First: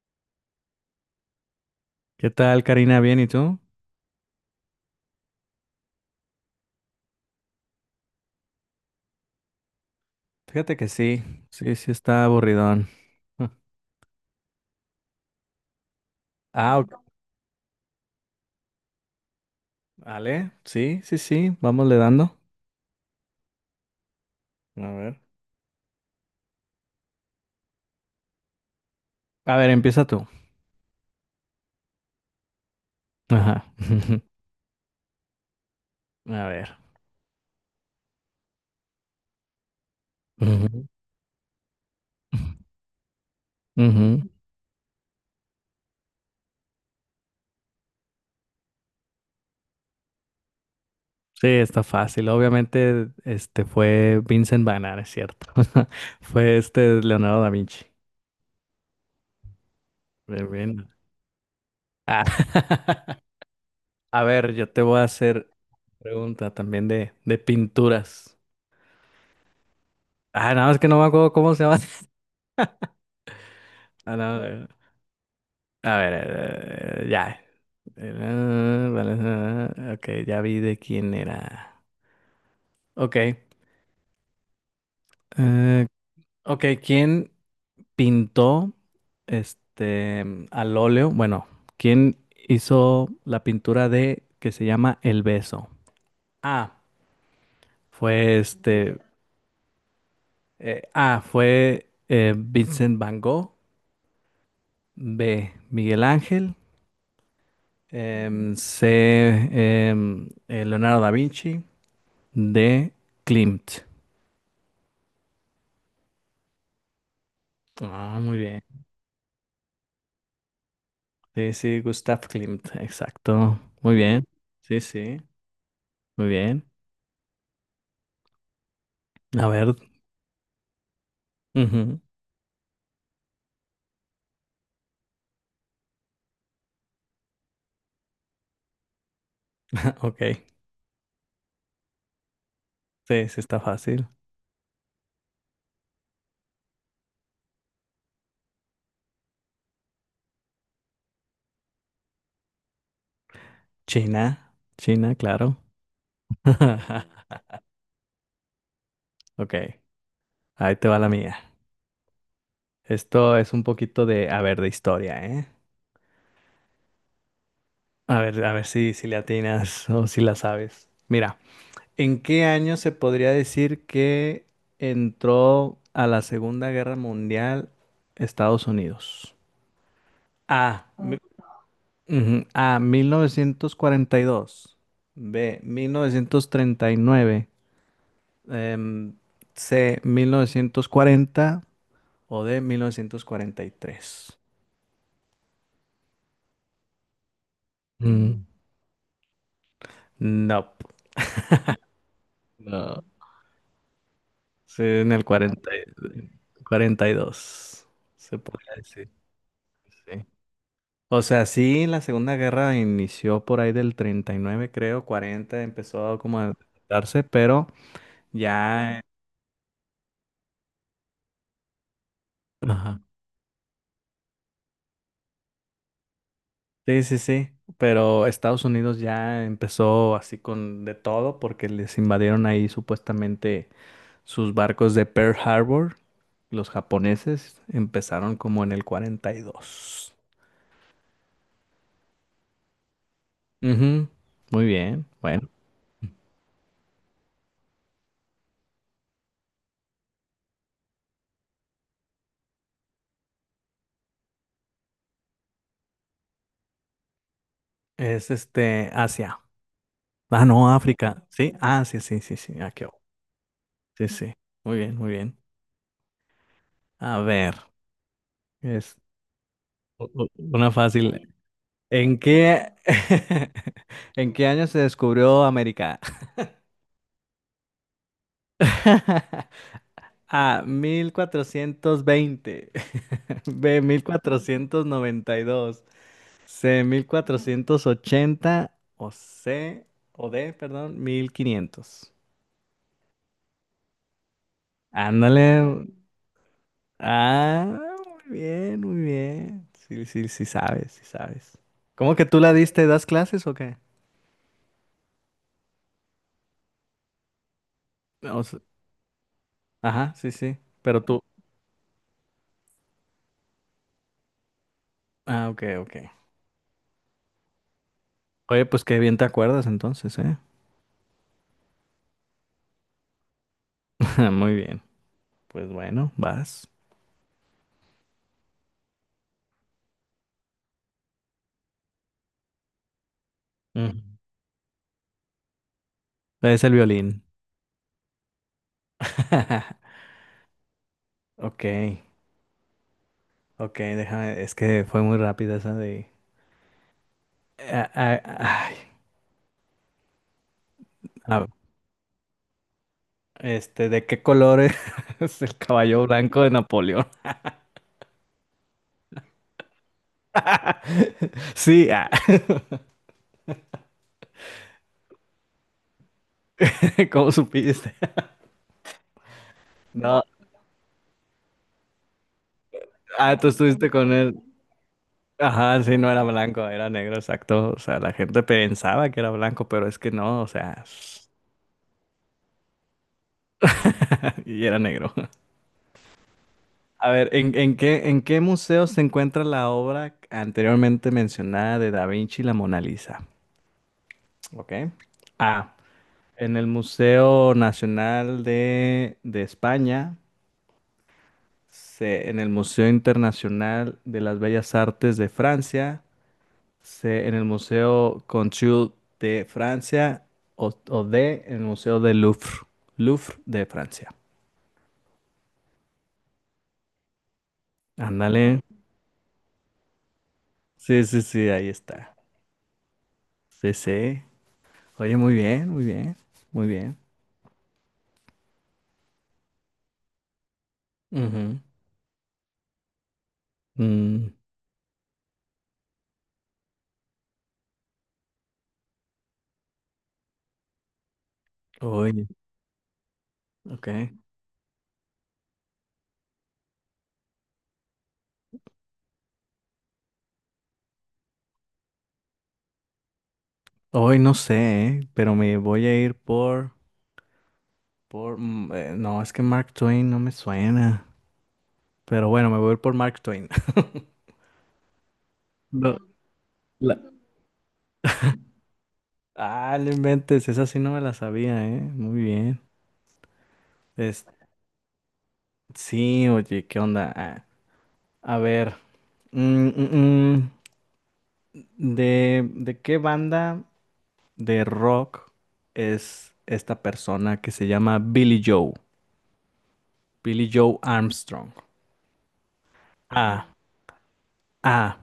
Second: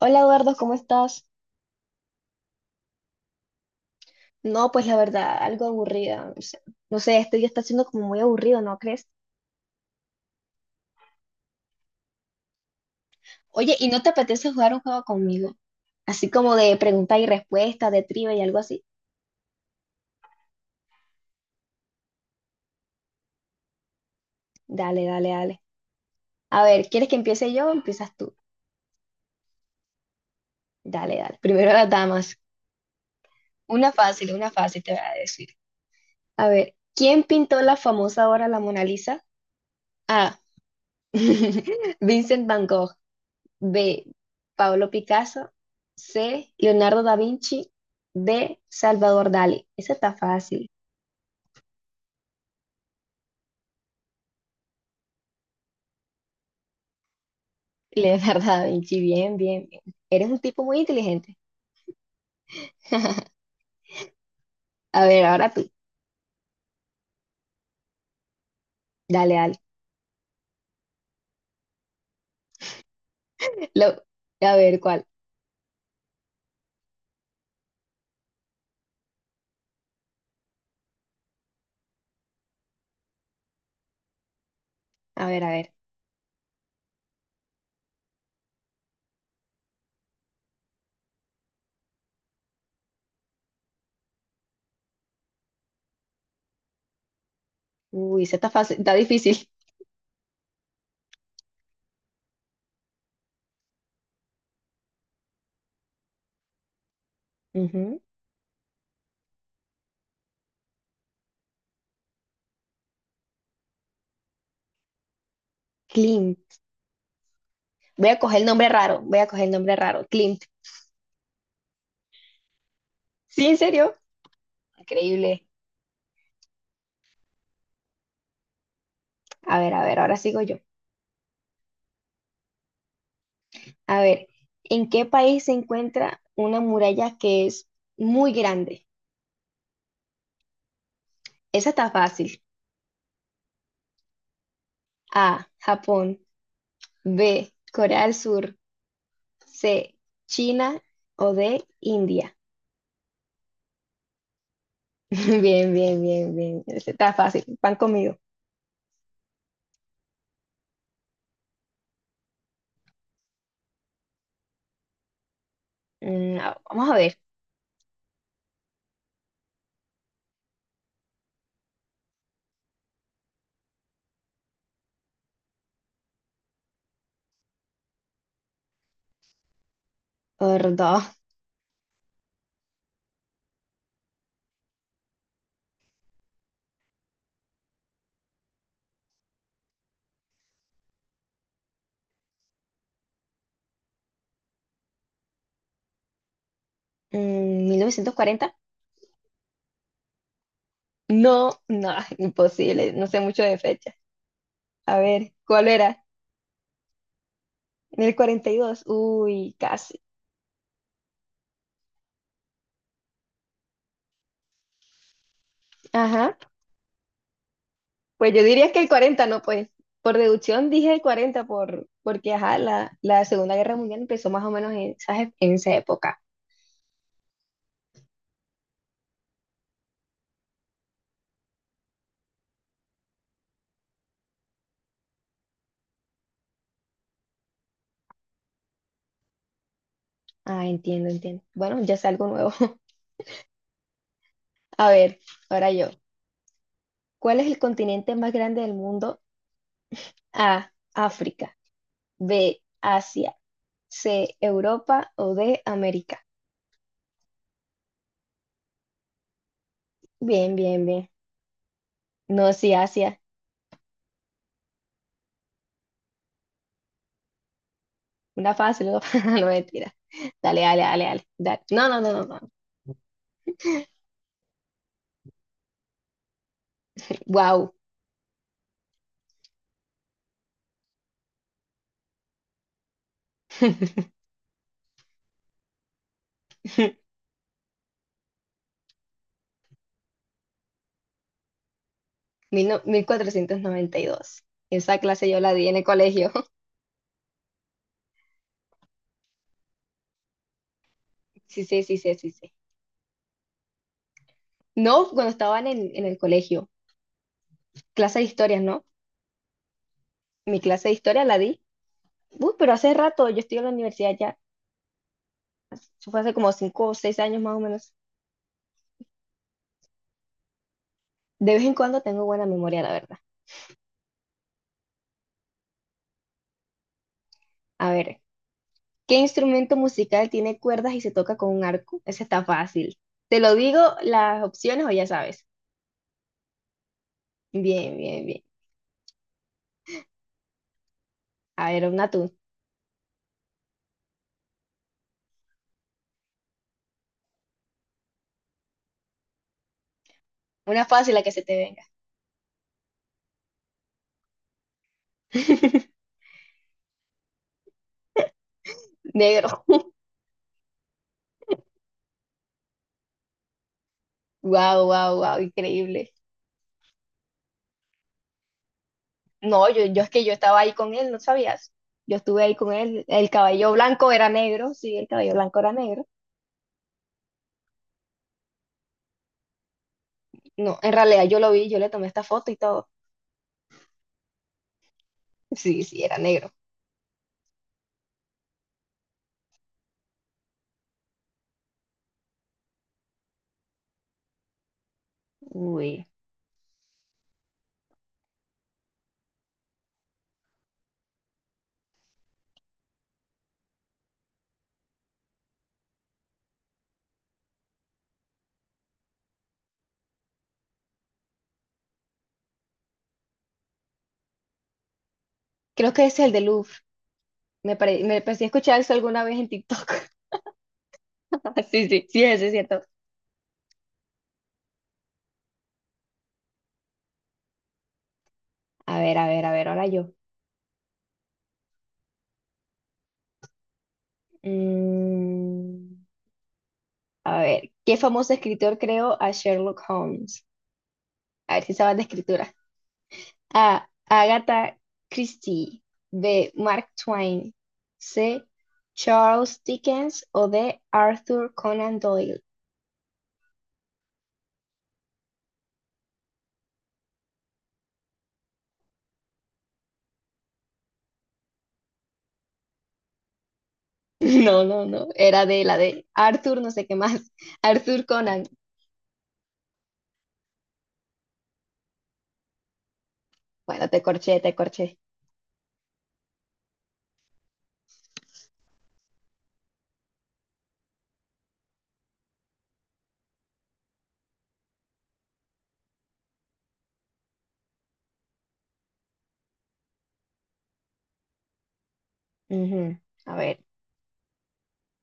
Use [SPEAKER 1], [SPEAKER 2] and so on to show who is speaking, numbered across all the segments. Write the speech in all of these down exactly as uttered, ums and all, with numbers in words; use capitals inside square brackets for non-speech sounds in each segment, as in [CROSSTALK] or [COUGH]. [SPEAKER 1] Hola Eduardo, ¿cómo estás?
[SPEAKER 2] ¿Qué tal, Karina? ¿Bien y tú?
[SPEAKER 1] No, pues la verdad, algo aburrida. O sea, no sé, este día está siendo como muy aburrido, ¿no crees?
[SPEAKER 2] Fíjate que sí, sí, sí está aburridón. [LAUGHS]
[SPEAKER 1] Oye, ¿y no te apetece jugar un juego conmigo? Así como de
[SPEAKER 2] Ah, ok,
[SPEAKER 1] pregunta y respuesta, de trivia y algo así.
[SPEAKER 2] vale, sí, sí, sí, vamos le dando. A
[SPEAKER 1] Dale,
[SPEAKER 2] ver.
[SPEAKER 1] dale, dale. A ver, ¿quieres que empiece yo o empiezas tú?
[SPEAKER 2] A ver, empieza tú.
[SPEAKER 1] Dale, dale. Primero las damas.
[SPEAKER 2] Ajá.
[SPEAKER 1] Una
[SPEAKER 2] [LAUGHS]
[SPEAKER 1] fácil, una fácil te voy a decir.
[SPEAKER 2] A
[SPEAKER 1] A ver,
[SPEAKER 2] ver.
[SPEAKER 1] ¿quién pintó la famosa obra La Mona Lisa? A.
[SPEAKER 2] Ujú.
[SPEAKER 1] [LAUGHS] Vincent Van Gogh. B.
[SPEAKER 2] Ujú.
[SPEAKER 1] Pablo Picasso. C. Leonardo da Vinci. D. Salvador Dalí. Esa está fácil.
[SPEAKER 2] Sí, está fácil. Obviamente, este fue Vincent Van Gogh, es cierto. [LAUGHS] Fue este Leonardo da Vinci.
[SPEAKER 1] [LAUGHS] Leonardo da Vinci, bien, bien, bien. Eres un
[SPEAKER 2] Bien,
[SPEAKER 1] tipo muy
[SPEAKER 2] bien.
[SPEAKER 1] inteligente.
[SPEAKER 2] Ah.
[SPEAKER 1] [LAUGHS]
[SPEAKER 2] [LAUGHS] A ver, yo te voy a
[SPEAKER 1] A ver,
[SPEAKER 2] hacer
[SPEAKER 1] ahora tú.
[SPEAKER 2] pregunta también de, de pinturas.
[SPEAKER 1] Dale, dale.
[SPEAKER 2] Ah, nada más que no me acuerdo cómo se llama. [LAUGHS]
[SPEAKER 1] Lo-
[SPEAKER 2] Ah,
[SPEAKER 1] a
[SPEAKER 2] no,
[SPEAKER 1] ver, ¿cuál?
[SPEAKER 2] a ver, eh, ya. Eh, vale, eh, ok, ya vi de quién era. Ok,
[SPEAKER 1] A ver, a ver.
[SPEAKER 2] eh, ok, ¿quién pintó este al óleo? Bueno, ¿quién hizo la pintura de que se llama El Beso? A.
[SPEAKER 1] Uy, esa
[SPEAKER 2] Fue
[SPEAKER 1] está fácil, está
[SPEAKER 2] este.
[SPEAKER 1] difícil.
[SPEAKER 2] Eh, A. Fue eh, Vincent Van Gogh. B. Miguel Ángel.
[SPEAKER 1] Ujú.
[SPEAKER 2] em, C. em, eh, Leonardo da Vinci. D. Klimt.
[SPEAKER 1] Klimt. Voy a
[SPEAKER 2] Ah, muy
[SPEAKER 1] coger el
[SPEAKER 2] bien.
[SPEAKER 1] nombre raro, voy a coger el nombre raro. Klimt.
[SPEAKER 2] Sí, sí, Gustav Klimt,
[SPEAKER 1] ¿Sí, en
[SPEAKER 2] exacto. Muy
[SPEAKER 1] serio?
[SPEAKER 2] bien. Sí, sí,
[SPEAKER 1] Increíble.
[SPEAKER 2] muy bien. A
[SPEAKER 1] A ver,
[SPEAKER 2] ver.
[SPEAKER 1] a ver, ahora sigo yo.
[SPEAKER 2] Ujú.
[SPEAKER 1] A ver, ¿en qué país se encuentra una muralla que es muy grande?
[SPEAKER 2] [LAUGHS] Ok.
[SPEAKER 1] Esa está fácil.
[SPEAKER 2] Sí, sí, está fácil.
[SPEAKER 1] A, Japón. B, Corea del Sur. C, China. O D, India.
[SPEAKER 2] China,
[SPEAKER 1] [LAUGHS]
[SPEAKER 2] China, claro.
[SPEAKER 1] Bien, bien, bien, bien. Esa está
[SPEAKER 2] [LAUGHS]
[SPEAKER 1] fácil. Van conmigo.
[SPEAKER 2] Ok, ahí te va la mía. Esto es un poquito de, a ver, de historia, ¿eh?
[SPEAKER 1] Mm, a- vamos a ver.
[SPEAKER 2] A ver, a ver si, si le atinas o si la sabes. Mira, ¿en qué año se podría decir que entró a la Segunda Guerra Mundial Estados Unidos? A,
[SPEAKER 1] Perdón.
[SPEAKER 2] mi- ujú. A, mil novecientos cuarenta y dos. B, mil novecientos treinta y nueve. em, C, mil novecientos cuarenta o D, mil novecientos cuarenta y tres.
[SPEAKER 1] Mm,
[SPEAKER 2] Mm,
[SPEAKER 1] mil novecientos cuarenta.
[SPEAKER 2] no,
[SPEAKER 1] No, no, [LAUGHS] imposible.
[SPEAKER 2] no.
[SPEAKER 1] No sé mucho de fecha.
[SPEAKER 2] Sí,
[SPEAKER 1] A
[SPEAKER 2] en el
[SPEAKER 1] ver, ¿cuál
[SPEAKER 2] cuarenta,
[SPEAKER 1] era?
[SPEAKER 2] y- cuarenta y dos,
[SPEAKER 1] El
[SPEAKER 2] se podría
[SPEAKER 1] cuarenta y dos.
[SPEAKER 2] decir,
[SPEAKER 1] Uy, casi.
[SPEAKER 2] sí. O sea, sí, la Segunda Guerra inició por ahí del treinta y nueve, creo, cuarenta empezó
[SPEAKER 1] Ajá.
[SPEAKER 2] como a darse, pero
[SPEAKER 1] Pues yo diría que el
[SPEAKER 2] ya...
[SPEAKER 1] cuarenta, no, pues. Por deducción dije el cuarenta por, porque ajá, la,
[SPEAKER 2] Ajá.
[SPEAKER 1] la Segunda Guerra Mundial empezó más o menos en, esa en esa época.
[SPEAKER 2] Sí, sí, sí, pero Estados Unidos ya empezó así con de todo porque les invadieron ahí supuestamente sus barcos de Pearl Harbor. Los japoneses empezaron como en el cuarenta y dos.
[SPEAKER 1] Ah, entiendo, entiendo. Bueno, ya es algo nuevo. [LAUGHS]
[SPEAKER 2] Ujú, muy
[SPEAKER 1] A
[SPEAKER 2] bien,
[SPEAKER 1] ver,
[SPEAKER 2] bueno.
[SPEAKER 1] ahora yo. ¿Cuál es el continente más grande del mundo? A, África. B, Asia. C, Europa o D, América.
[SPEAKER 2] Es este Asia. Ah,
[SPEAKER 1] Bien,
[SPEAKER 2] no,
[SPEAKER 1] bien, bien.
[SPEAKER 2] África. Sí, ah, sí, sí, sí,
[SPEAKER 1] No,
[SPEAKER 2] sí. Ah,
[SPEAKER 1] sí,
[SPEAKER 2] qué bo-
[SPEAKER 1] Asia.
[SPEAKER 2] sí, sí. Muy bien, muy bien. A ver,
[SPEAKER 1] Una fácil,
[SPEAKER 2] es
[SPEAKER 1] no, [LAUGHS] no mentira.
[SPEAKER 2] u- u-
[SPEAKER 1] Dale,
[SPEAKER 2] una
[SPEAKER 1] dale, dale, dale.
[SPEAKER 2] fácil.
[SPEAKER 1] Dale. No, no, no,
[SPEAKER 2] ¿En
[SPEAKER 1] no, no.
[SPEAKER 2] qué, [LAUGHS] en qué año se descubrió América?
[SPEAKER 1] Wow,
[SPEAKER 2] [LAUGHS] A, mil cuatrocientos veinte. [LAUGHS] B, mil cuatrocientos noventa y dos. C, mil cuatrocientos ochenta. O C, o D, perdón, mil quinientos.
[SPEAKER 1] mil cuatrocientos noventa y dos. Esa clase yo
[SPEAKER 2] Ándale.
[SPEAKER 1] la di en el colegio. [LAUGHS]
[SPEAKER 2] Ah, muy bien, muy bien. Sí, sí, sí sabes, sí sabes.
[SPEAKER 1] Sí, sí, sí, sí,
[SPEAKER 2] ¿Cómo que
[SPEAKER 1] sí,
[SPEAKER 2] tú
[SPEAKER 1] sí.
[SPEAKER 2] la diste? ¿Das clases o qué?
[SPEAKER 1] No, cuando estaban en, en el colegio. Clase de
[SPEAKER 2] O se-
[SPEAKER 1] historia, ¿no?
[SPEAKER 2] ajá, sí, sí.
[SPEAKER 1] Mi clase de
[SPEAKER 2] Pero tú.
[SPEAKER 1] historia la di. Uy, pero hace rato yo estoy en la universidad ya.
[SPEAKER 2] Ah, ok, ok.
[SPEAKER 1] Eso fue hace como cinco o seis años más o menos.
[SPEAKER 2] Oye, pues qué bien te acuerdas entonces, ¿eh?
[SPEAKER 1] De vez en cuando tengo buena memoria, la verdad.
[SPEAKER 2] [LAUGHS] Muy bien. Pues bueno, vas.
[SPEAKER 1] A ver, ¿qué instrumento musical tiene cuerdas y se toca con un arco? Ese está fácil. Te lo digo las opciones o ya sabes.
[SPEAKER 2] Es el violín.
[SPEAKER 1] Bien, bien, bien.
[SPEAKER 2] [LAUGHS] Ok,
[SPEAKER 1] A ver, una tú.
[SPEAKER 2] ok, déjame, es que fue muy rápida esa de... Ah, ah, ay,
[SPEAKER 1] Una fácil la que se
[SPEAKER 2] ah,
[SPEAKER 1] te venga.
[SPEAKER 2] este, ¿de qué color es [LAUGHS] es el caballo
[SPEAKER 1] [LAUGHS]
[SPEAKER 2] blanco de Napoleón?
[SPEAKER 1] Negro.
[SPEAKER 2] [LAUGHS] Sí, ah,
[SPEAKER 1] Wow, wow, wow, increíble.
[SPEAKER 2] [LAUGHS] ¿cómo supiste?
[SPEAKER 1] No, yo, yo es
[SPEAKER 2] No,
[SPEAKER 1] que yo estaba ahí con él, ¿no sabías? Yo estuve ahí con él. El
[SPEAKER 2] ah, tú
[SPEAKER 1] cabello
[SPEAKER 2] estuviste
[SPEAKER 1] blanco
[SPEAKER 2] con
[SPEAKER 1] era
[SPEAKER 2] él.
[SPEAKER 1] negro, sí, el cabello blanco era
[SPEAKER 2] Ajá, sí,
[SPEAKER 1] negro.
[SPEAKER 2] no era blanco, era negro, exacto. O sea, la gente pensaba que era blanco, pero es que no, o
[SPEAKER 1] No,
[SPEAKER 2] sea,
[SPEAKER 1] en realidad yo lo vi, yo le tomé esta foto y todo. [LAUGHS]
[SPEAKER 2] [LAUGHS] y era negro.
[SPEAKER 1] Sí, sí, era negro.
[SPEAKER 2] A ver, ¿en, en qué, en qué museo se encuentra la obra anteriormente mencionada de Da Vinci y la Mona Lisa? ¿Ok? A.
[SPEAKER 1] Uy.
[SPEAKER 2] En el Museo Nacional de, de España. C. En el Museo Internacional de las Bellas Artes de Francia. C. En el Museo Conchul de Francia. O, o D. En el Museo del Louvre. Louvre de Francia.
[SPEAKER 1] Creo que ese es el del Louvre. Me, pare- me
[SPEAKER 2] Ándale.
[SPEAKER 1] parecía escuchar eso alguna vez en TikTok. [LAUGHS]
[SPEAKER 2] Sí, sí, sí, ahí
[SPEAKER 1] Sí, sí,
[SPEAKER 2] está.
[SPEAKER 1] sí, ese es cierto.
[SPEAKER 2] Sí, sí. Oye, muy bien, muy bien, muy bien.
[SPEAKER 1] A ver, a ver, a ver, ahora yo.
[SPEAKER 2] Ujú. Mm,
[SPEAKER 1] Mm, a ver, ¿qué famoso escritor creó a Sherlock Holmes? A ver si sabes de
[SPEAKER 2] Oye,
[SPEAKER 1] escritura. A.
[SPEAKER 2] ok.
[SPEAKER 1] Agatha Christie. B. Mark Twain. C. Charles Dickens o D. Arthur Conan Doyle.
[SPEAKER 2] Hoy no sé, eh, pero me voy a ir por, por, mm, eh, no, es que Mark Twain no me suena. Pero bueno, me voy a ir por Mark Twain. [LAUGHS]
[SPEAKER 1] [LAUGHS] No, no, no. Era de la
[SPEAKER 2] No,
[SPEAKER 1] de Arthur, no sé qué
[SPEAKER 2] la-
[SPEAKER 1] más. [LAUGHS] Arthur Conan.
[SPEAKER 2] ah, no inventes, esa sí no me la sabía, ¿eh? Muy bien.
[SPEAKER 1] Bueno, te
[SPEAKER 2] Es...
[SPEAKER 1] corché, te corché.
[SPEAKER 2] Sí, oye, ¿qué onda? Ah, a ver, mm, mm, mm, ¿De, de qué banda de rock es esta persona que se llama Billy Joe? Billy Joe Armstrong.
[SPEAKER 1] Ujú. A
[SPEAKER 2] A.
[SPEAKER 1] ver.
[SPEAKER 2] A.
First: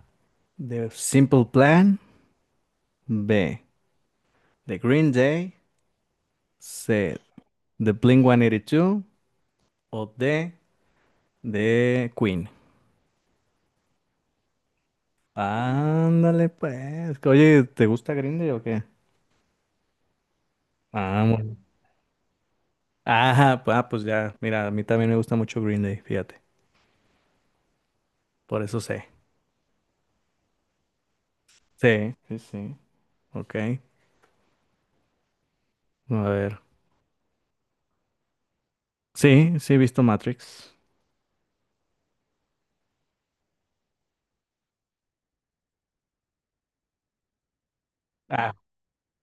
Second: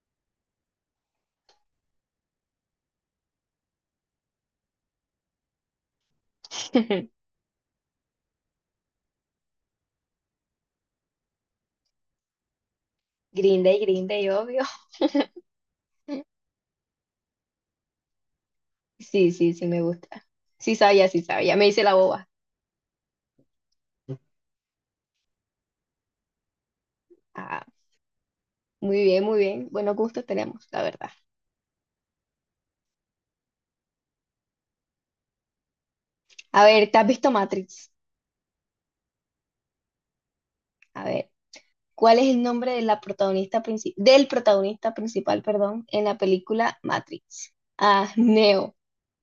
[SPEAKER 2] The Simple Plan. B. The Green Day. C.
[SPEAKER 1] [LAUGHS]
[SPEAKER 2] The Blink ciento ochenta y dos. O D. The Queen.
[SPEAKER 1] Green Day, Green Day, obvio. [LAUGHS]
[SPEAKER 2] Ándale, pues. Oye, ¿te gusta Green Day o qué?
[SPEAKER 1] Sí, sí, sí, me gusta. Sí sabía, sí
[SPEAKER 2] Ah,
[SPEAKER 1] sabía.
[SPEAKER 2] bueno.
[SPEAKER 1] Me hice la boba.
[SPEAKER 2] Ajá, pues, ah, pues ya. Mira, a mí también me gusta mucho Green Day, fíjate.
[SPEAKER 1] Ah,
[SPEAKER 2] Por eso
[SPEAKER 1] muy
[SPEAKER 2] sé.
[SPEAKER 1] bien, muy bien. Buenos gustos tenemos, la verdad.
[SPEAKER 2] Sí, sí, sí. Ok. A ver.
[SPEAKER 1] A ver, ¿te has visto Matrix?
[SPEAKER 2] Sí, sí, he visto Matrix.
[SPEAKER 1] A ver, ¿cuál es el nombre de la protagonista princi- del protagonista principal, perdón, en la película Matrix? A,
[SPEAKER 2] Ah,
[SPEAKER 1] Neo.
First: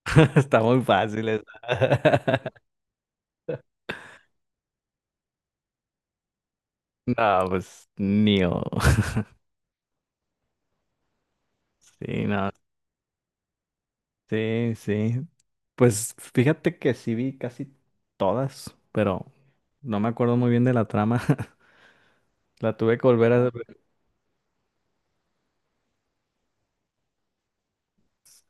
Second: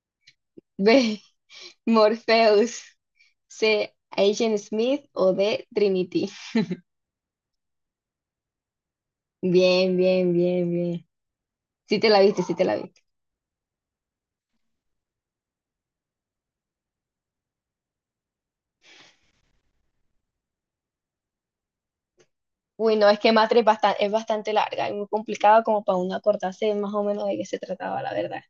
[SPEAKER 2] [LAUGHS] está
[SPEAKER 1] [LAUGHS]
[SPEAKER 2] muy
[SPEAKER 1] B,
[SPEAKER 2] fácil esa.
[SPEAKER 1] Morpheus.
[SPEAKER 2] [LAUGHS]
[SPEAKER 1] C. Agent Smith o D. Trinity.
[SPEAKER 2] No, pues Neo. [LAUGHS]
[SPEAKER 1] Bien, bien, bien, bien. Sí te la
[SPEAKER 2] Sí,
[SPEAKER 1] viste,
[SPEAKER 2] no,
[SPEAKER 1] sí te la viste.
[SPEAKER 2] sí, sí. Pues fíjate que sí vi casi todas, pero no me acuerdo muy bien de la trama. [LAUGHS] La
[SPEAKER 1] Uy,
[SPEAKER 2] tuve que
[SPEAKER 1] no, es que
[SPEAKER 2] volver a ver.
[SPEAKER 1] Matrix es bastante, es bastante larga y muy complicada como para uno acordarse más o menos de qué se trataba, la verdad.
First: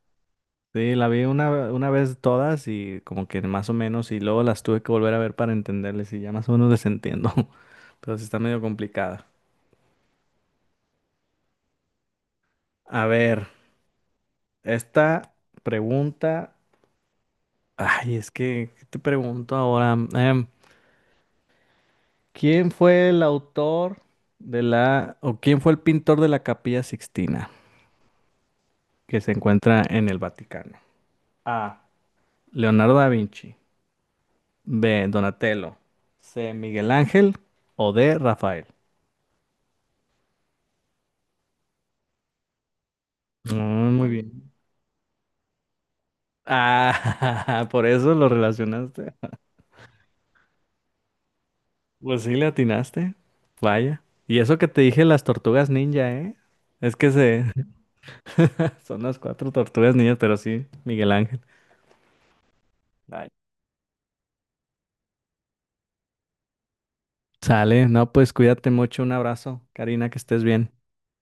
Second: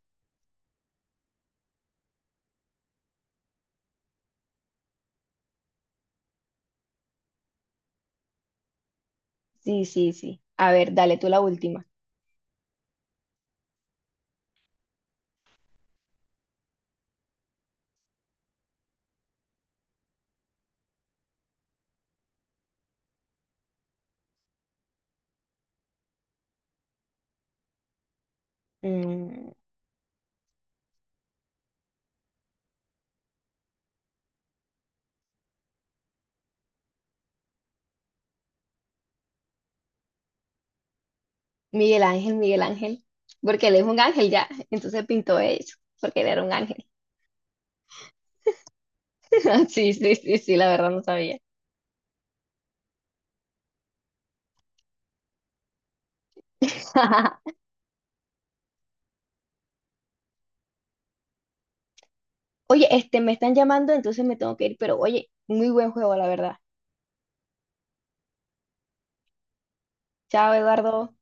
[SPEAKER 2] Sí, la vi una, una vez todas y como que más o menos, y luego las tuve que volver a ver para entenderles y ya más o menos les entiendo. [LAUGHS] Pero sí está medio complicada.
[SPEAKER 1] Sí, sí, sí. A ver, dale tú la última.
[SPEAKER 2] A ver, esta pregunta. Ay, es que, ¿qué te pregunto ahora? Em, ¿Quién fue el autor de la, o quién fue el pintor de la Capilla Sixtina que se
[SPEAKER 1] Mm,
[SPEAKER 2] encuentra en el Vaticano? A. Leonardo da Vinci. B. Donatello. C. Miguel Ángel. O D. Rafael.
[SPEAKER 1] Miguel Ángel, Miguel Ángel, porque él es
[SPEAKER 2] Mm,
[SPEAKER 1] un
[SPEAKER 2] muy
[SPEAKER 1] ángel ya,
[SPEAKER 2] bien.
[SPEAKER 1] entonces pintó eso, porque él era un ángel.
[SPEAKER 2] Ah, [LAUGHS] por eso lo relacionaste.
[SPEAKER 1] [LAUGHS] Sí, sí, sí, sí, la verdad no sabía.
[SPEAKER 2] Pues sí, le atinaste. Vaya. Y eso que te dije las tortugas ninja, ¿eh? Es que se...
[SPEAKER 1] [LAUGHS]
[SPEAKER 2] [LAUGHS] son las cuatro tortugas ninjas, pero sí, Miguel Ángel.
[SPEAKER 1] Oye, este, me están llamando, entonces me tengo que ir, pero oye, muy buen juego, la verdad.
[SPEAKER 2] Sale, no, pues cuídate mucho, un abrazo, Karina, que estés
[SPEAKER 1] Chao,
[SPEAKER 2] bien.
[SPEAKER 1] Eduardo.